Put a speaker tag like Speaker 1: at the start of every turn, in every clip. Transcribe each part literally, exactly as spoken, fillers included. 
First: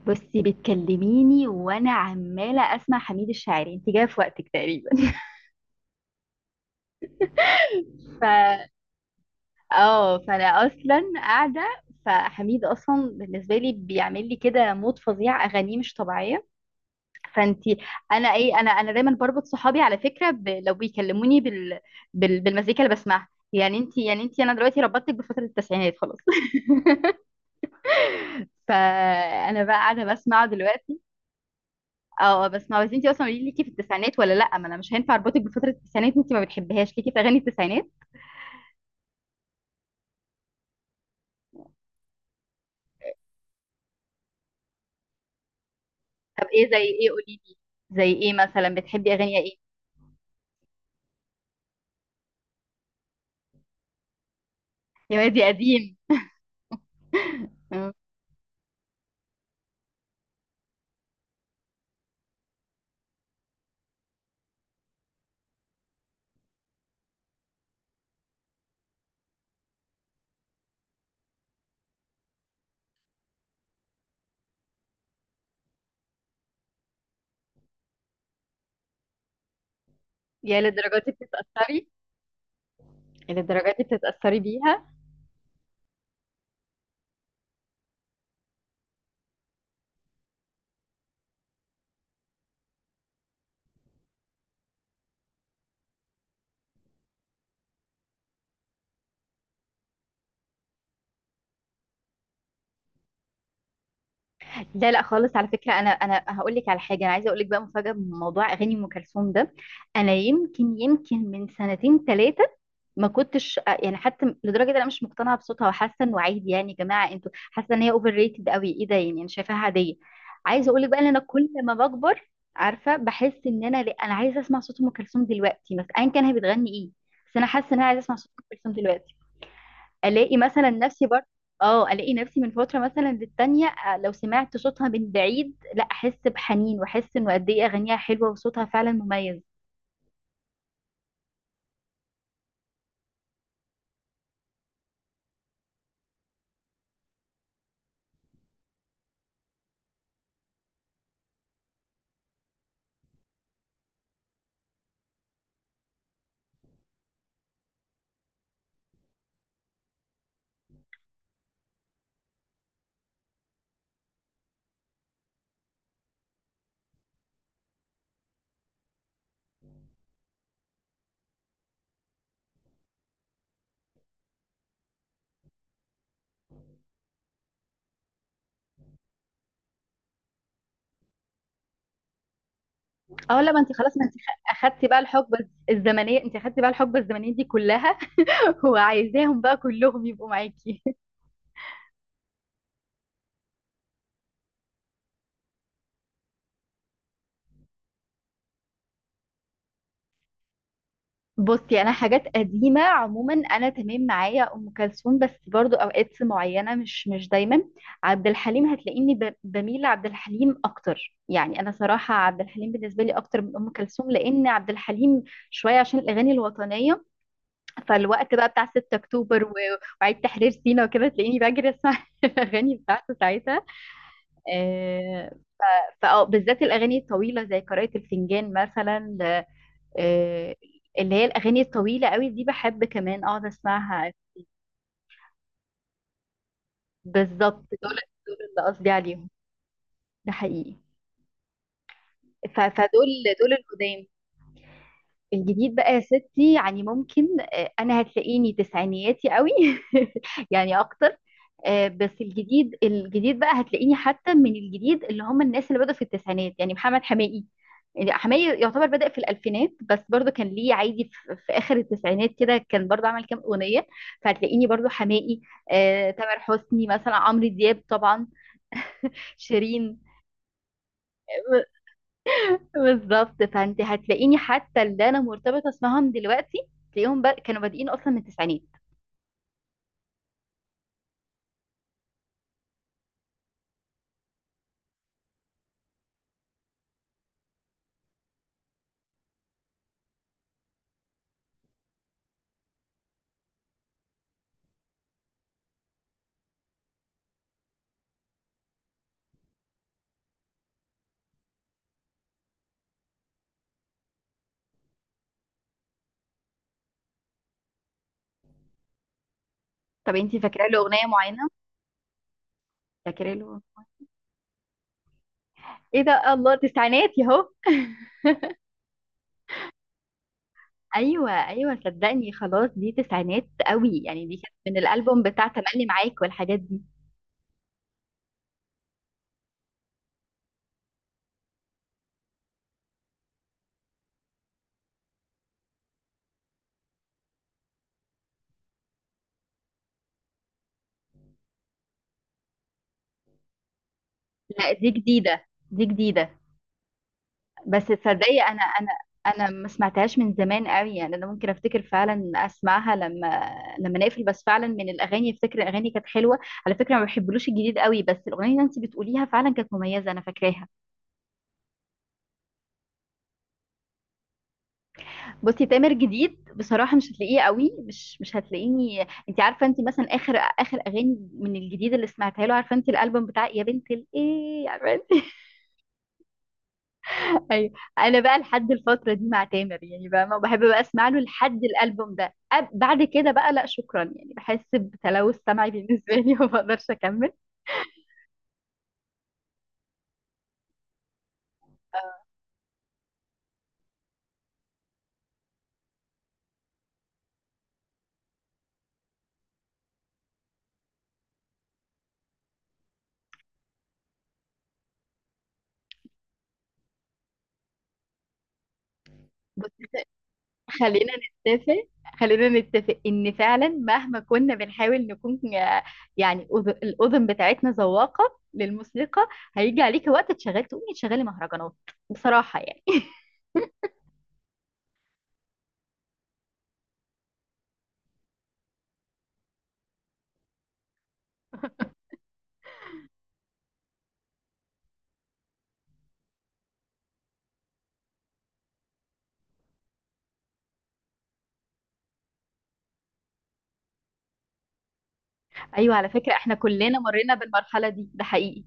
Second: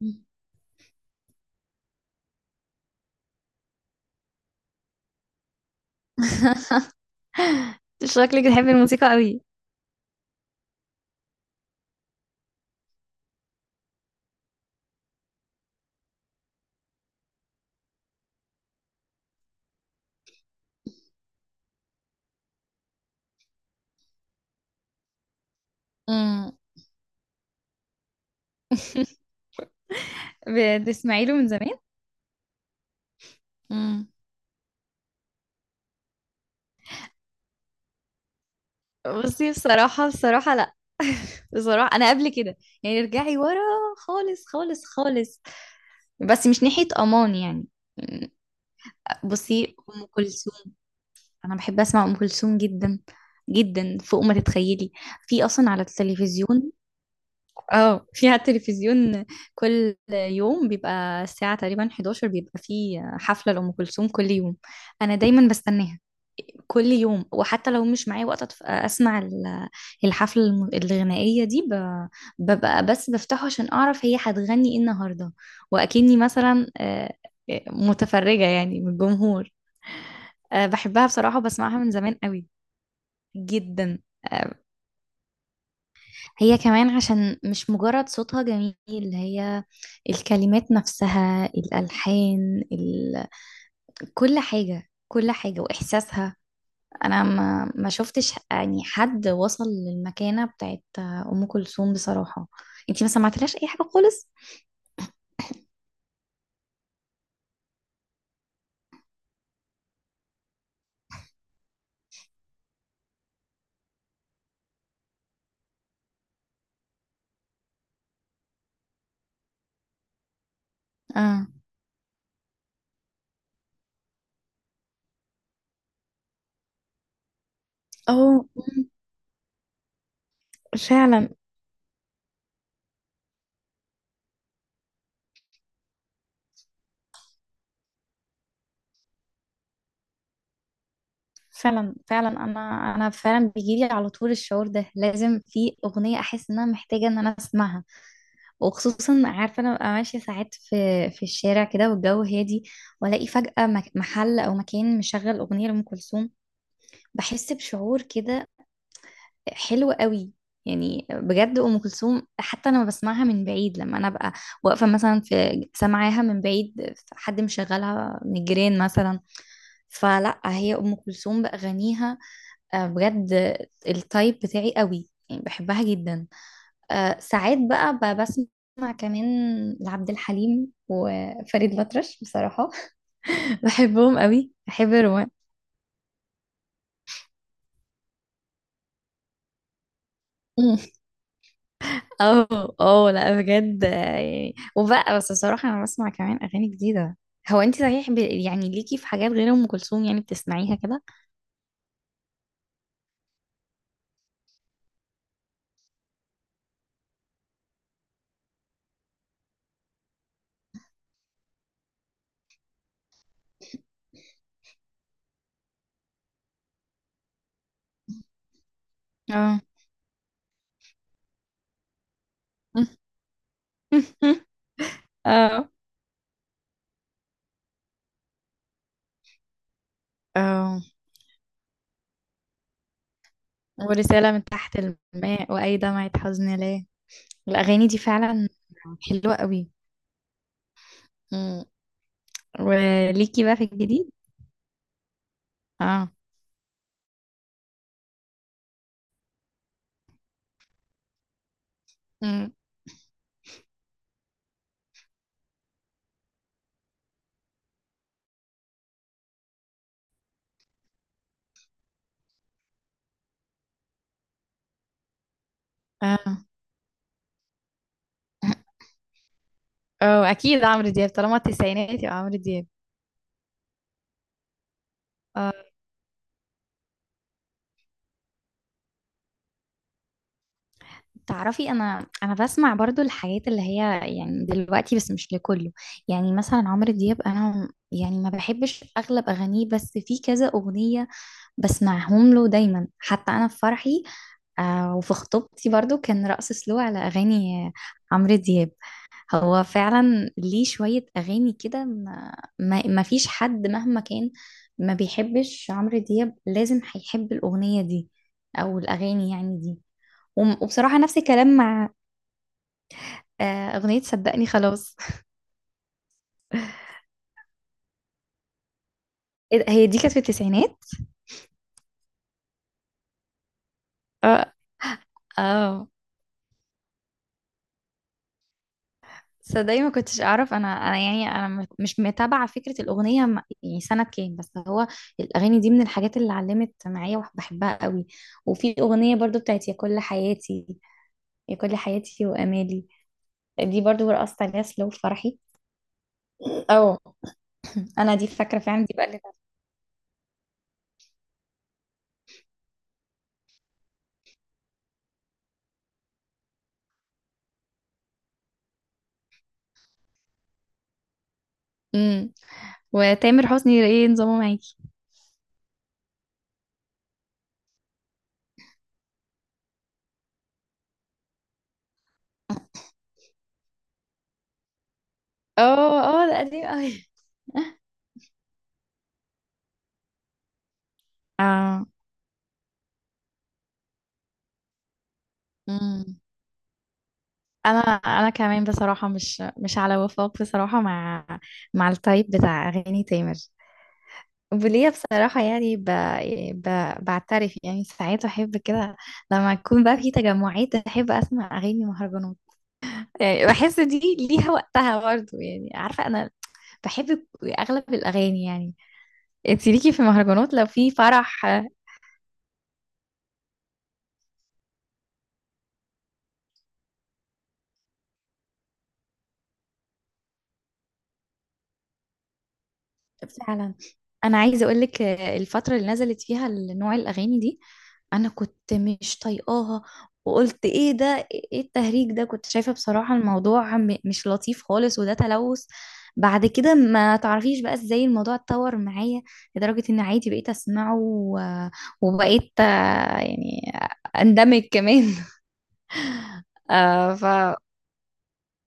Speaker 1: بصي، بتكلميني وانا عماله اسمع حميد الشاعري، انت جايه في وقتك تقريبا. ف
Speaker 2: شكلك بتحبي الموسيقى قوي.
Speaker 1: اه فانا اصلا قاعده، فحميد اصلا بالنسبه لي بيعمل لي كده مود فظيع، اغانيه مش طبيعيه. فانت انا ايه انا انا دايما بربط صحابي على فكره ب... لو بيكلموني بال... بال... بالمزيكا اللي بسمعها، يعني انت، يعني انت انا دلوقتي ربطتك بفتره التسعينات خلاص.
Speaker 2: امم
Speaker 1: فانا بقى قاعده بسمعه دلوقتي.
Speaker 2: بتسمعي له من زمان.
Speaker 1: اه. آه، بس، ما بس انتي اصلا قولي لي، ليكي في
Speaker 2: امم
Speaker 1: التسعينات ولا لا؟ ما انا مش هينفع اربطك بفتره التسعينات، انتي ما بتحبيهاش. ليكي في اغاني التسعينات؟
Speaker 2: بصي، بصراحة بصراحة لا. بصراحة أنا قبل كده، يعني ارجعي ورا خالص خالص خالص،
Speaker 1: طب
Speaker 2: بس مش
Speaker 1: ايه؟ زي
Speaker 2: ناحية
Speaker 1: ايه؟
Speaker 2: أمان
Speaker 1: قولي لي،
Speaker 2: يعني.
Speaker 1: زي ايه مثلا بتحبي اغاني ايه؟
Speaker 2: بصي، أم كلثوم. أنا بحب أسمع أم كلثوم جدا، جدا فوق ما تتخيلي.
Speaker 1: يا وادي
Speaker 2: في أصلا على
Speaker 1: قديم.
Speaker 2: التلفزيون.
Speaker 1: آه.
Speaker 2: اه، في على التلفزيون. كل يوم بيبقى الساعة تقريبا حداشر بيبقى في حفلة لأم كلثوم كل يوم. أنا دايما بستناها كل يوم. وحتى لو مش معايا وقت أتف- أسمع ال- الحفلة الم- الغنائية دي ب- ببقى بس بفتحه عشان أعرف هي هتغني إيه النهاردة. وأكني مثلا، آه، آه، متفرجة يعني من الجمهور.
Speaker 1: يا
Speaker 2: آه،
Speaker 1: للدرجات
Speaker 2: بحبها
Speaker 1: دي
Speaker 2: بصراحة وبسمعها
Speaker 1: بتتاثري،
Speaker 2: من زمان قوي،
Speaker 1: يا للدرجات دي
Speaker 2: جدا.
Speaker 1: بتتاثري
Speaker 2: آه،
Speaker 1: بيها.
Speaker 2: هي كمان عشان مش مجرد صوتها جميل. هي الكلمات نفسها، الألحان ال... كل حاجة كل حاجة وإحساسها. أنا ما, ما شفتش يعني حد وصل للمكانة بتاعت أم كلثوم بصراحة. أنتي ما سمعتلهاش أي حاجة خالص؟
Speaker 1: لا لا خالص، على فكره انا انا هقول لك على حاجه، انا عايزه اقول لك بقى مفاجاه من موضوع اغاني ام كلثوم ده. انا يمكن، يمكن من سنتين ثلاثه ما كنتش آه، يعني، حتى لدرجه ان انا مش مقتنعه بصوتها، وحاسه انه عادي. يعني يا جماعه انتوا حاسه ان هي اوفر ريتد قوي؟ ايه ده يعني، انا شايفاها عاديه. عايزه اقول لك بقى ان انا
Speaker 2: اه.
Speaker 1: كل ما بكبر، عارفه، بحس ان انا لا، انا عايزه اسمع صوت ام كلثوم دلوقتي، مثلا ايا كان هي بتغني ايه. بس انا حاسه ان انا عايزه اسمع صوت ام
Speaker 2: أو
Speaker 1: كلثوم
Speaker 2: مم.
Speaker 1: دلوقتي، الاقي مثلا نفسي برضه.
Speaker 2: فعلا
Speaker 1: اه الاقي نفسي من فتره مثلا للتانيه، آه، لو سمعت صوتها من بعيد لا احس بحنين، واحس انه قد ايه اغانيها حلوه وصوتها فعلا مميز.
Speaker 2: فعلا فعلا أنا أنا فعلا بيجيلي على طول الشعور ده، لازم في أغنية أحس إن أنا محتاجة إن أنا أسمعها. وخصوصا عارفه انا ببقى ماشيه ساعات في في الشارع كده والجو هادي، والاقي فجاه مك- محل او مكان مشغل اغنيه لام كلثوم. بحس بشعور كده حلو قوي. يعني بجد ام كلثوم حتى انا بسمعها من بعيد، لما انا ببقى واقفه مثلا في، سامعاها من بعيد حد مشغلها من الجيران مثلا. فلا، هي ام كلثوم باغانيها، آه، بجد التايب بتاعي قوي، يعني بحبها جدا. آه، ساعات بقى ب- بسمع كمان لعبد الحليم وفريد الأطرش بصراحة.
Speaker 1: اه لا، ما انت خلاص، ما انت
Speaker 2: بحبهم
Speaker 1: خ-
Speaker 2: قوي،
Speaker 1: اخدتي
Speaker 2: بحب
Speaker 1: بقى
Speaker 2: الرومان.
Speaker 1: الحقبه الزمنيه، انت اخدتي بقى الحقبه الزمنيه دي كلها. وعايزاهم بقى كلهم يبقوا
Speaker 2: مم.
Speaker 1: معاكي.
Speaker 2: اه، اه، لا بجد. آه، يعني وبقى بس بصراحة أنا بسمع كمان أغاني جديدة. هو أنت صحيح ب... يعني ليكي في حاجات غير أم كلثوم يعني بتسمعيها كده؟
Speaker 1: بصي انا، حاجات قديمه عموما انا تمام، معايا ام كلثوم بس برضو اوقات معينه، مش مش دايما. عبد الحليم هتلاقيني ب- بميل لعبد الحليم اكتر، يعني انا صراحه عبد الحليم بالنسبه لي اكتر من ام كلثوم، لان عبد الحليم شويه عشان الاغاني الوطنيه. فالوقت بقى بتاع ستة أكتوبر اكتوبر و-
Speaker 2: اه.
Speaker 1: وعيد تحرير سيناء وكده، تلاقيني بجري اسمع الاغاني بتاعته ساعتها. آه،
Speaker 2: اه،
Speaker 1: فأه بالذات الأغاني الطويلة زي قراءة الفنجان مثلا. آه،
Speaker 2: اه،
Speaker 1: اللي هي الأغاني الطويلة قوي دي، بحب كمان أقعد أسمعها.
Speaker 2: ورسالة من تحت الماء، وأي دمعة حزن ليه.
Speaker 1: بالظبط
Speaker 2: الأغاني
Speaker 1: دول،
Speaker 2: دي
Speaker 1: دول
Speaker 2: فعلا
Speaker 1: اللي قصدي عليهم،
Speaker 2: حلوة قوي.
Speaker 1: ده حقيقي.
Speaker 2: مم.
Speaker 1: ف- فدول،
Speaker 2: وليكي
Speaker 1: دول
Speaker 2: بقى في
Speaker 1: القدام.
Speaker 2: الجديد؟
Speaker 1: الجديد بقى يا
Speaker 2: اه.
Speaker 1: ستي، يعني ممكن، آه، أنا هتلاقيني تسعينياتي قوي، يعني أكتر. آه، بس
Speaker 2: مم.
Speaker 1: الجديد الجديد بقى هتلاقيني حتى من الجديد اللي هم الناس اللي بدأوا في التسعينات، يعني محمد حماقي. يعني حماقي يعتبر بدأ في الألفينات، بس برضو كان ليه عادي في, في آخر التسعينات كده، كان برضو عمل كام أغنية. فهتلاقيني برضو حماقي، آه، تامر
Speaker 2: اه،
Speaker 1: حسني مثلا، عمرو دياب طبعا، شيرين.
Speaker 2: اه، اكيد عمرو دياب، طالما التسعينات يبقى عمرو دياب.
Speaker 1: بالظبط، فانت هتلاقيني حتى اللي انا
Speaker 2: آه،
Speaker 1: مرتبطه اسمهم دلوقتي، تلاقيهم بر... كانوا بادئين اصلا من التسعينات.
Speaker 2: تعرفي انا انا بسمع برضو الحاجات اللي هي يعني دلوقتي، بس مش لكله. يعني مثلا عمرو دياب، انا يعني ما بحبش اغلب اغانيه، بس في كذا اغنية بسمعهم له دايما. حتى انا في فرحي، آه، وفي خطوبتي برضو كان رقص سلو على اغاني عمرو دياب. هو فعلا ليه شوية أغاني كده، ما, ما, ما فيش حد مهما كان ما بيحبش عمرو دياب لازم هيحب الأغنية دي، أو الأغاني يعني دي.
Speaker 1: طب انت
Speaker 2: وم-
Speaker 1: فاكره له
Speaker 2: وبصراحة
Speaker 1: اغنيه
Speaker 2: نفس
Speaker 1: معينه؟
Speaker 2: الكلام مع،
Speaker 1: فاكره له؟
Speaker 2: آه، أغنية صدقني خلاص.
Speaker 1: ايه ده، الله، تسعينات يهو.
Speaker 2: إيه ده، هي دي كانت في التسعينات.
Speaker 1: ايوه ايوه، صدقني خلاص دي تسعينات قوي، يعني دي
Speaker 2: اه،
Speaker 1: كانت من الالبوم بتاع تملي
Speaker 2: اه،
Speaker 1: معاك والحاجات دي.
Speaker 2: صدقني، ما كنتش أعرف. أنا أنا يعني أنا م- مش متابعة فكرة الأغنية م- يعني سنة كام. بس هو الأغاني دي من الحاجات اللي علمت معايا وبحبها قوي. وفي أغنية برضو بتاعت يا كل حياتي، يا كل حياتي وامالي. دي برضو رقصت عليها
Speaker 1: لا
Speaker 2: سلو
Speaker 1: دي
Speaker 2: في فرحي.
Speaker 1: جديده، دي جديده.
Speaker 2: اه،
Speaker 1: بس
Speaker 2: انا دي
Speaker 1: تصدقي
Speaker 2: فاكره
Speaker 1: انا،
Speaker 2: فعلا،
Speaker 1: انا
Speaker 2: دي بقى اللي،
Speaker 1: انا ما سمعتهاش من زمان قوي، يعني انا ممكن افتكر فعلا اسمعها لما، لما نقفل. بس فعلا من الاغاني، افتكر الاغاني كانت حلوه. على فكره ما بحبلوش الجديد قوي، بس الاغنيه اللي انت بتقوليها فعلا كانت مميزه، انا فاكراها.
Speaker 2: امم. وتامر حسني ايه نظامه معاكي؟
Speaker 1: بصي تامر جديد بصراحة مش هتلاقيه قوي، مش مش هتلاقيني. انت عارفة انت، مثلا اخر اخر اغاني من الجديد اللي سمعتها له، عارفة انت، الالبوم بتاع يا بنت الايه، عارفة انت.
Speaker 2: اه، اه، ده قديم قوي.
Speaker 1: ايوه، انا بقى لحد الفترة دي مع تامر، يعني بقى ما بحب بقى اسمع له لحد
Speaker 2: اه.
Speaker 1: الالبوم ده. أب- بعد كده بقى لا شكرا، يعني بحس بتلوث سمعي بالنسبة
Speaker 2: امم
Speaker 1: لي. وما بقدرش اكمل.
Speaker 2: انا انا كمان بصراحه مش مش على وفاق بصراحه مع، مع التايب بتاع اغاني تامر. وليا بصراحه يعني ب... ب... بعترف يعني ساعات احب كده، لما تكون بقى في تجمعات احب اسمع اغاني مهرجانات. يعني بحس دي ليها وقتها برضه. يعني عارفه انا بحب اغلب الاغاني يعني. انت ليكي في مهرجانات لو في
Speaker 1: خلينا
Speaker 2: فرح؟
Speaker 1: نتفق، خلينا نتفق ان فعلا مهما كنا بنحاول نكون آه، يعني، أذ- الاذن بتاعتنا ذواقه للموسيقى، هيجي عليك وقت تشغل، تقومي تشغلي مهرجانات بصراحه يعني.
Speaker 2: فعلا، انا عايزه اقول لك الفتره اللي نزلت فيها نوع الاغاني دي، انا كنت مش طايقاها، وقلت ايه ده، ايه التهريج ده. كنت شايفه بصراحه الموضوع م- مش لطيف خالص وده تلوث. بعد كده، ما تعرفيش بقى ازاي الموضوع اتطور معايا، لدرجه ان عادي بقيت اسمعه و- وبقيت آه، يعني اندمج كمان.
Speaker 1: ايوه على فكره، احنا كلنا
Speaker 2: آه، ف،
Speaker 1: مرينا بالمرحله دي، ده حقيقي.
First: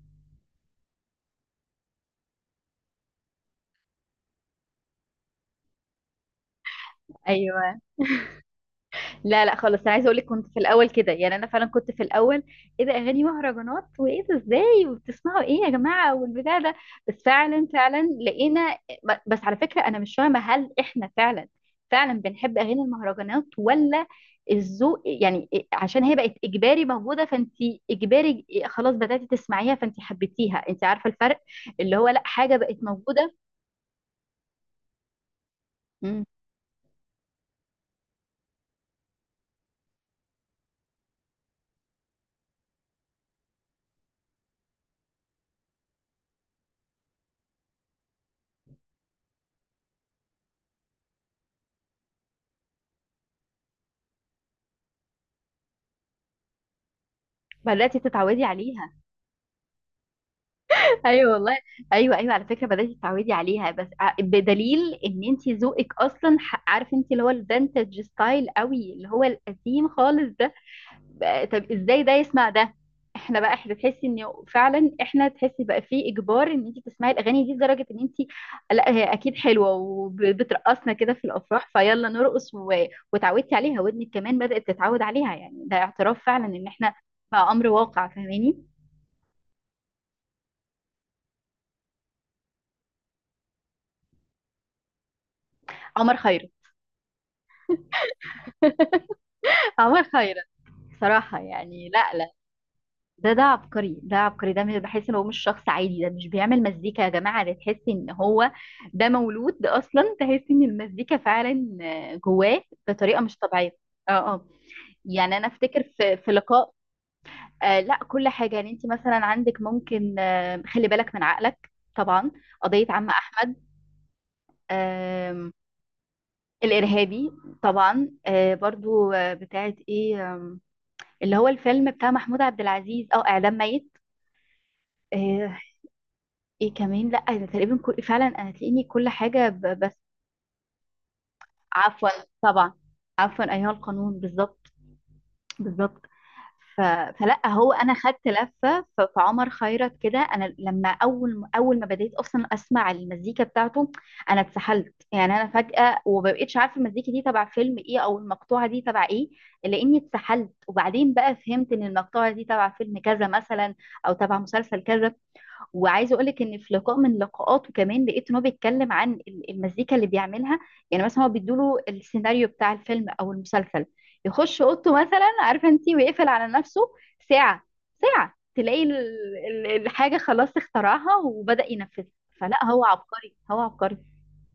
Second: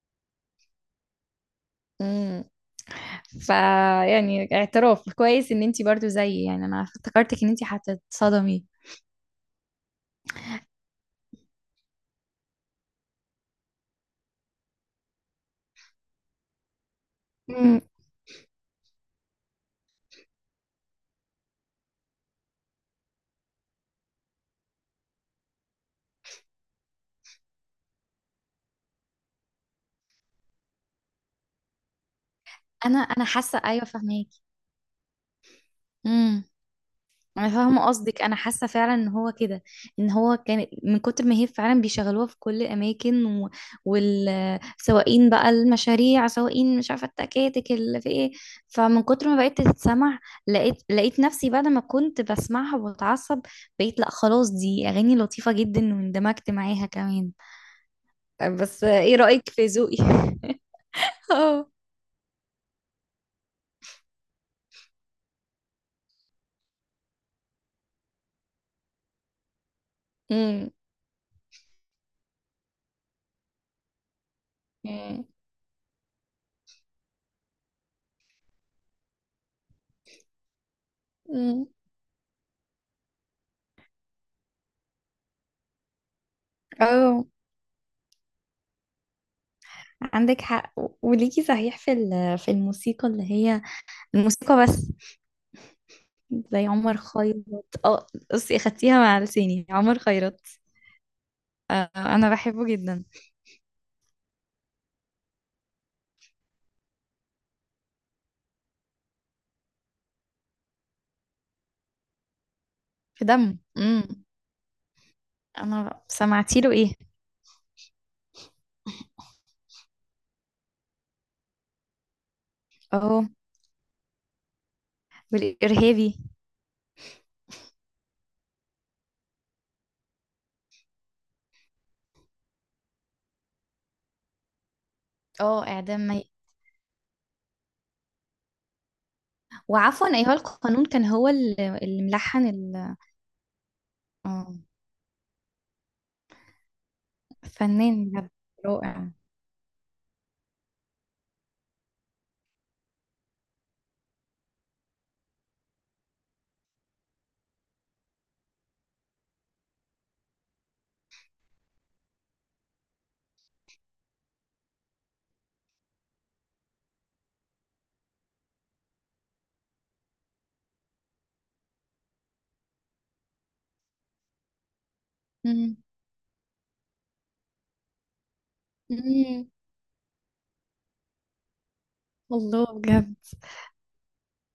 Speaker 2: فيعني اعتراف كويس ان انتي برضو زيي. يعني انا افتكرتك ان انتي
Speaker 1: ايوه
Speaker 2: هتتصدمي.
Speaker 1: لا لا خالص، انا عايزه اقول لك كنت في الاول كده، يعني انا فعلا كنت في الاول، ايه ده اغاني مهرجانات، وايه ده ازاي، وبتسمعوا ايه يا جماعه، والبتاع ده. بس فعلا
Speaker 2: مم.
Speaker 1: فعلا لقينا. بس على فكره انا مش فاهمه، هل احنا فعلا فعلا بنحب اغاني المهرجانات، ولا الذوق، يعني عشان هي بقت اجباري موجوده، فانت اجباري خلاص بداتي تسمعيها فانت حبيتيها. انت عارفه الفرق، اللي هو لا، حاجه بقت
Speaker 2: انا انا
Speaker 1: موجوده.
Speaker 2: حاسه ايوه، فاهماكي.
Speaker 1: مم.
Speaker 2: امم انا فاهمه قصدك، انا حاسه فعلا ان هو كده، ان هو كان من كتر ما هي فعلا بيشغلوها في كل الاماكن و، والسواقين بقى المشاريع، سواقين مش عارفه التكاتك اللي في ايه. فمن كتر ما بقيت تتسمع، لقيت لقيت نفسي بعد ما كنت بسمعها وبتعصب، بقيت لا خلاص، دي اغاني لطيفه جدا واندمجت معاها كمان.
Speaker 1: بداتي تتعودي
Speaker 2: طيب، بس
Speaker 1: عليها.
Speaker 2: ايه رأيك في ذوقي؟
Speaker 1: ايوه والله،
Speaker 2: اه.
Speaker 1: ايوه ايوه على فكره بدات تتعودي عليها، بس ع- بدليل ان انت ذوقك اصلا، ح- عارف انت، اللي هو الفانتج ستايل قوي اللي هو القديم خالص ده.
Speaker 2: امم
Speaker 1: بقى- طب ازاي ده يسمع ده؟ احنا بقى، احنا تحسي ان فعلا
Speaker 2: امم
Speaker 1: احنا تحسي بقى في اجبار ان انت تسمعي الاغاني دي، لدرجه ان انت، لا هي اكيد حلوه، وبترقصنا كده في
Speaker 2: أمم.
Speaker 1: الافراح، فيلا نرقص و... وتعودتي عليها، ودنك كمان بدات تتعود عليها. يعني ده اعتراف فعلا ان احنا
Speaker 2: اه،
Speaker 1: بقى امر واقع، فاهماني.
Speaker 2: عندك حق. و- وليكي صحيح في ال- في الموسيقى اللي هي الموسيقى بس.
Speaker 1: عمر خيرت،
Speaker 2: زي عمر خيرت. اه، بصي اخدتيها مع لساني، عمر
Speaker 1: عمر
Speaker 2: خيرت.
Speaker 1: خيرت بصراحة
Speaker 2: آه،
Speaker 1: يعني، لا
Speaker 2: انا
Speaker 1: لا،
Speaker 2: بحبه جدا.
Speaker 1: ده، ده عبقري، ده عبقري، ده مش- بحس ان هو مش شخص عادي، ده مش بيعمل مزيكا يا جماعة، ده تحس ان هو، ده مولود، ده اصلا تحس ان المزيكا فعلا آه، جواه بطريقة
Speaker 2: في
Speaker 1: مش
Speaker 2: دمه.
Speaker 1: طبيعية. اه
Speaker 2: امم.
Speaker 1: اه، يعني انا افتكر
Speaker 2: انا
Speaker 1: في في
Speaker 2: سمعتي له
Speaker 1: لقاء.
Speaker 2: ايه؟
Speaker 1: آه لا كل حاجة، يعني انت مثلا عندك ممكن، آه خلي بالك من عقلك طبعا، قضية عم
Speaker 2: اه،
Speaker 1: احمد، آه
Speaker 2: والارهابي.
Speaker 1: الارهابي، طبعا، آه برضو، آه بتاعت ايه، آه اللي هو الفيلم بتاع محمود عبد العزيز، او اعدام ميت. آه،
Speaker 2: اه، اعدام مي،
Speaker 1: ايه كمان، لا أنا تقريبا كل، فعلا انا تلاقيني كل حاجه ب... بس،
Speaker 2: وعفوا ايها القانون كان هو اللي اللي
Speaker 1: عفوا
Speaker 2: ملحن
Speaker 1: طبعا
Speaker 2: ال-
Speaker 1: عفوا ايها القانون،
Speaker 2: اه،
Speaker 1: بالظبط بالظبط. ف... فلا هو، انا
Speaker 2: فنان
Speaker 1: خدت
Speaker 2: بجد،
Speaker 1: لفه، ف...
Speaker 2: رائع.
Speaker 1: فعمر خيرت كده، انا لما اول اول ما بديت اصلا اسمع المزيكا بتاعته، انا اتسحلت، يعني انا فجاه ومبقتش عارفه المزيكا دي تبع فيلم ايه، او المقطوعه دي تبع ايه، لاني اتسحلت. وبعدين بقى فهمت ان المقطوعه دي تبع فيلم كذا مثلا، او تبع مسلسل كذا. وعايزه اقول لك ان في لقاء من لقاءاته كمان، لقيت ان هو بيتكلم عن ال- المزيكا اللي بيعملها، يعني مثلا هو بيدوله السيناريو بتاع الفيلم او المسلسل، يخش اوضته مثلا، عارفه انت، ويقفل على نفسه ساعه، ساعه تلاقي ال-
Speaker 2: مم.
Speaker 1: ال- الحاجه خلاص اخترعها وبدأ ينفذها. فلا
Speaker 2: الله،
Speaker 1: هو
Speaker 2: بجد
Speaker 1: عبقري، هو عبقري.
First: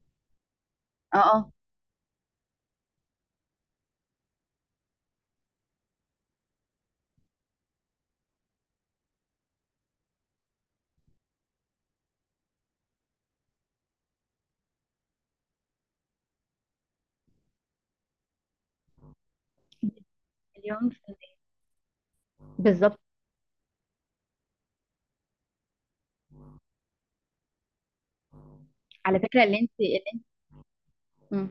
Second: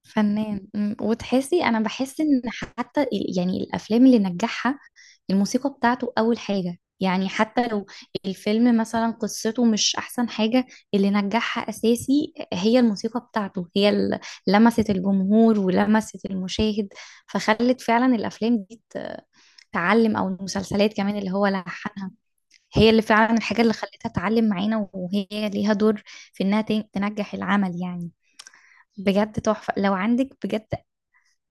Speaker 2: فنان. مم.
Speaker 1: اه اه،
Speaker 2: وتحسي انا بحس ان حتى ال- يعني الافلام اللي نجحها الموسيقى بتاعته اول حاجة، يعني حتى لو الفيلم مثلا قصته مش احسن حاجة، اللي نجحها اساسي هي الموسيقى بتاعته، هي اللي لمست الجمهور ولمست المشاهد، فخلت فعلا الافلام دي ت- تعلم، او
Speaker 1: مليون
Speaker 2: المسلسلات
Speaker 1: في
Speaker 2: كمان اللي
Speaker 1: المية.
Speaker 2: هو لحنها، هي
Speaker 1: بالظبط.
Speaker 2: اللي فعلا الحاجة اللي خلتها تعلم معانا، وهي ليها دور في انها تن- تنجح العمل يعني.
Speaker 1: على
Speaker 2: بجد
Speaker 1: فكره اللي انت،
Speaker 2: تحفة لو
Speaker 1: اللي انت
Speaker 2: عندك، بجد.
Speaker 1: مم.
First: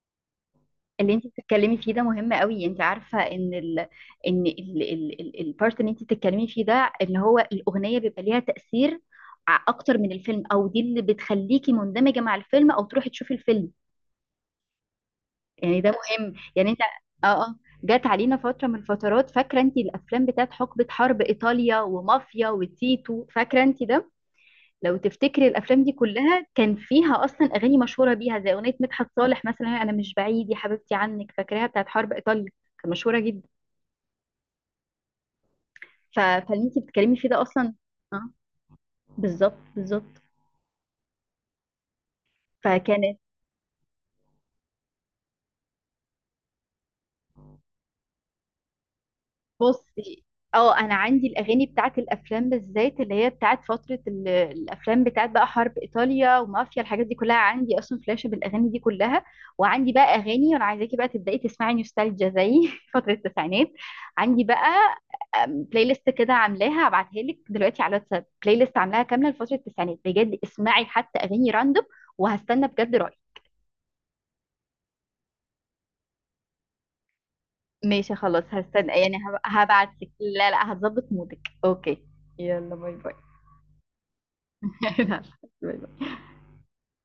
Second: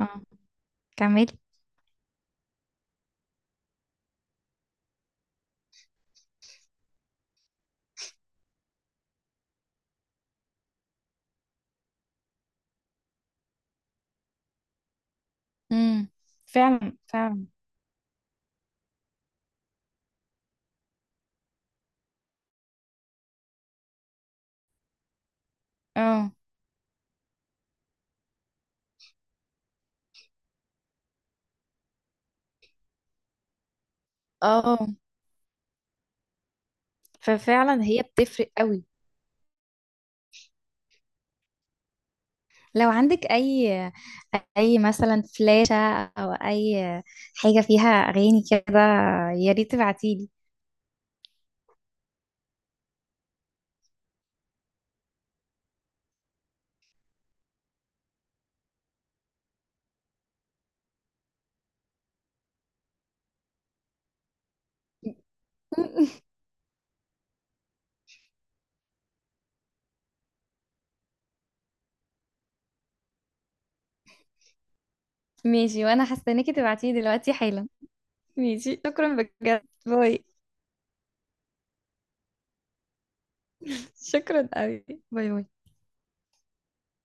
Speaker 2: اه،
Speaker 1: اللي انت
Speaker 2: كملي.
Speaker 1: بتتكلمي فيه ده مهم قوي. انت عارفه ان ال ان ال ال ال البارت اللي انت بتتكلمي فيه ده، ان هو الاغنيه بيبقى ليها تاثير ع- اكتر من الفيلم، او دي اللي بتخليكي مندمجه مع الفيلم، او تروحي تشوفي الفيلم. يعني ده
Speaker 2: امم.
Speaker 1: مهم، يعني انت.
Speaker 2: فعلا
Speaker 1: اه
Speaker 2: فعلا.
Speaker 1: اه. جات علينا فتره من الفترات، فاكره انت الافلام بتاعت حقبه حرب ايطاليا ومافيا وتيتو، فاكره انت ده. لو تفتكري الافلام دي
Speaker 2: اه،
Speaker 1: كلها كان فيها اصلا اغاني مشهوره بيها، زي اغنيه مدحت صالح مثلا انا مش بعيد يا حبيبتي عنك، فاكراها، بتاعت حرب ايطاليا، كانت مشهوره جدا.
Speaker 2: اه،
Speaker 1: ف- فاللي انت بتتكلمي فيه ده اصلا،
Speaker 2: ففعلا هي
Speaker 1: اه،
Speaker 2: بتفرق قوي.
Speaker 1: بالظبط بالظبط.
Speaker 2: لو
Speaker 1: فكانت،
Speaker 2: عندك اي، اي مثلا فلاشة، او اي حاجة فيها اغاني كده، يا ريت
Speaker 1: بصي،
Speaker 2: تبعتيلي.
Speaker 1: اه انا عندي الاغاني بتاعت الافلام بالذات اللي هي بتاعت فتره ال- الافلام بتاعت بقى حرب ايطاليا ومافيا، الحاجات دي كلها عندي اصلا فلاشه بالاغاني دي كلها. وعندي بقى اغاني، وانا عايزاكي بقى تبداي تسمعي نوستالجيا زي فتره التسعينات. عندي بقى أم، بلاي ليست كده عاملاها، هبعتها لك دلوقتي على الواتساب، بلاي ليست عاملاها كامله لفتره التسعينات، بجد اسمعي حتى اغاني راندوم، وهستنى بجد رايك.
Speaker 2: ماشي، وانا هستناكي تبعتيلي دلوقتي حالا.
Speaker 1: ماشي خلاص،
Speaker 2: ماشي،
Speaker 1: هستنى
Speaker 2: شكرا،
Speaker 1: يعني، هب-
Speaker 2: بجد،
Speaker 1: هبعت لك،
Speaker 2: باي.
Speaker 1: لا لا هتظبط مودك. اوكي، يلا باي باي.
Speaker 2: شكرا قوي، باي باي.
Speaker 1: لا.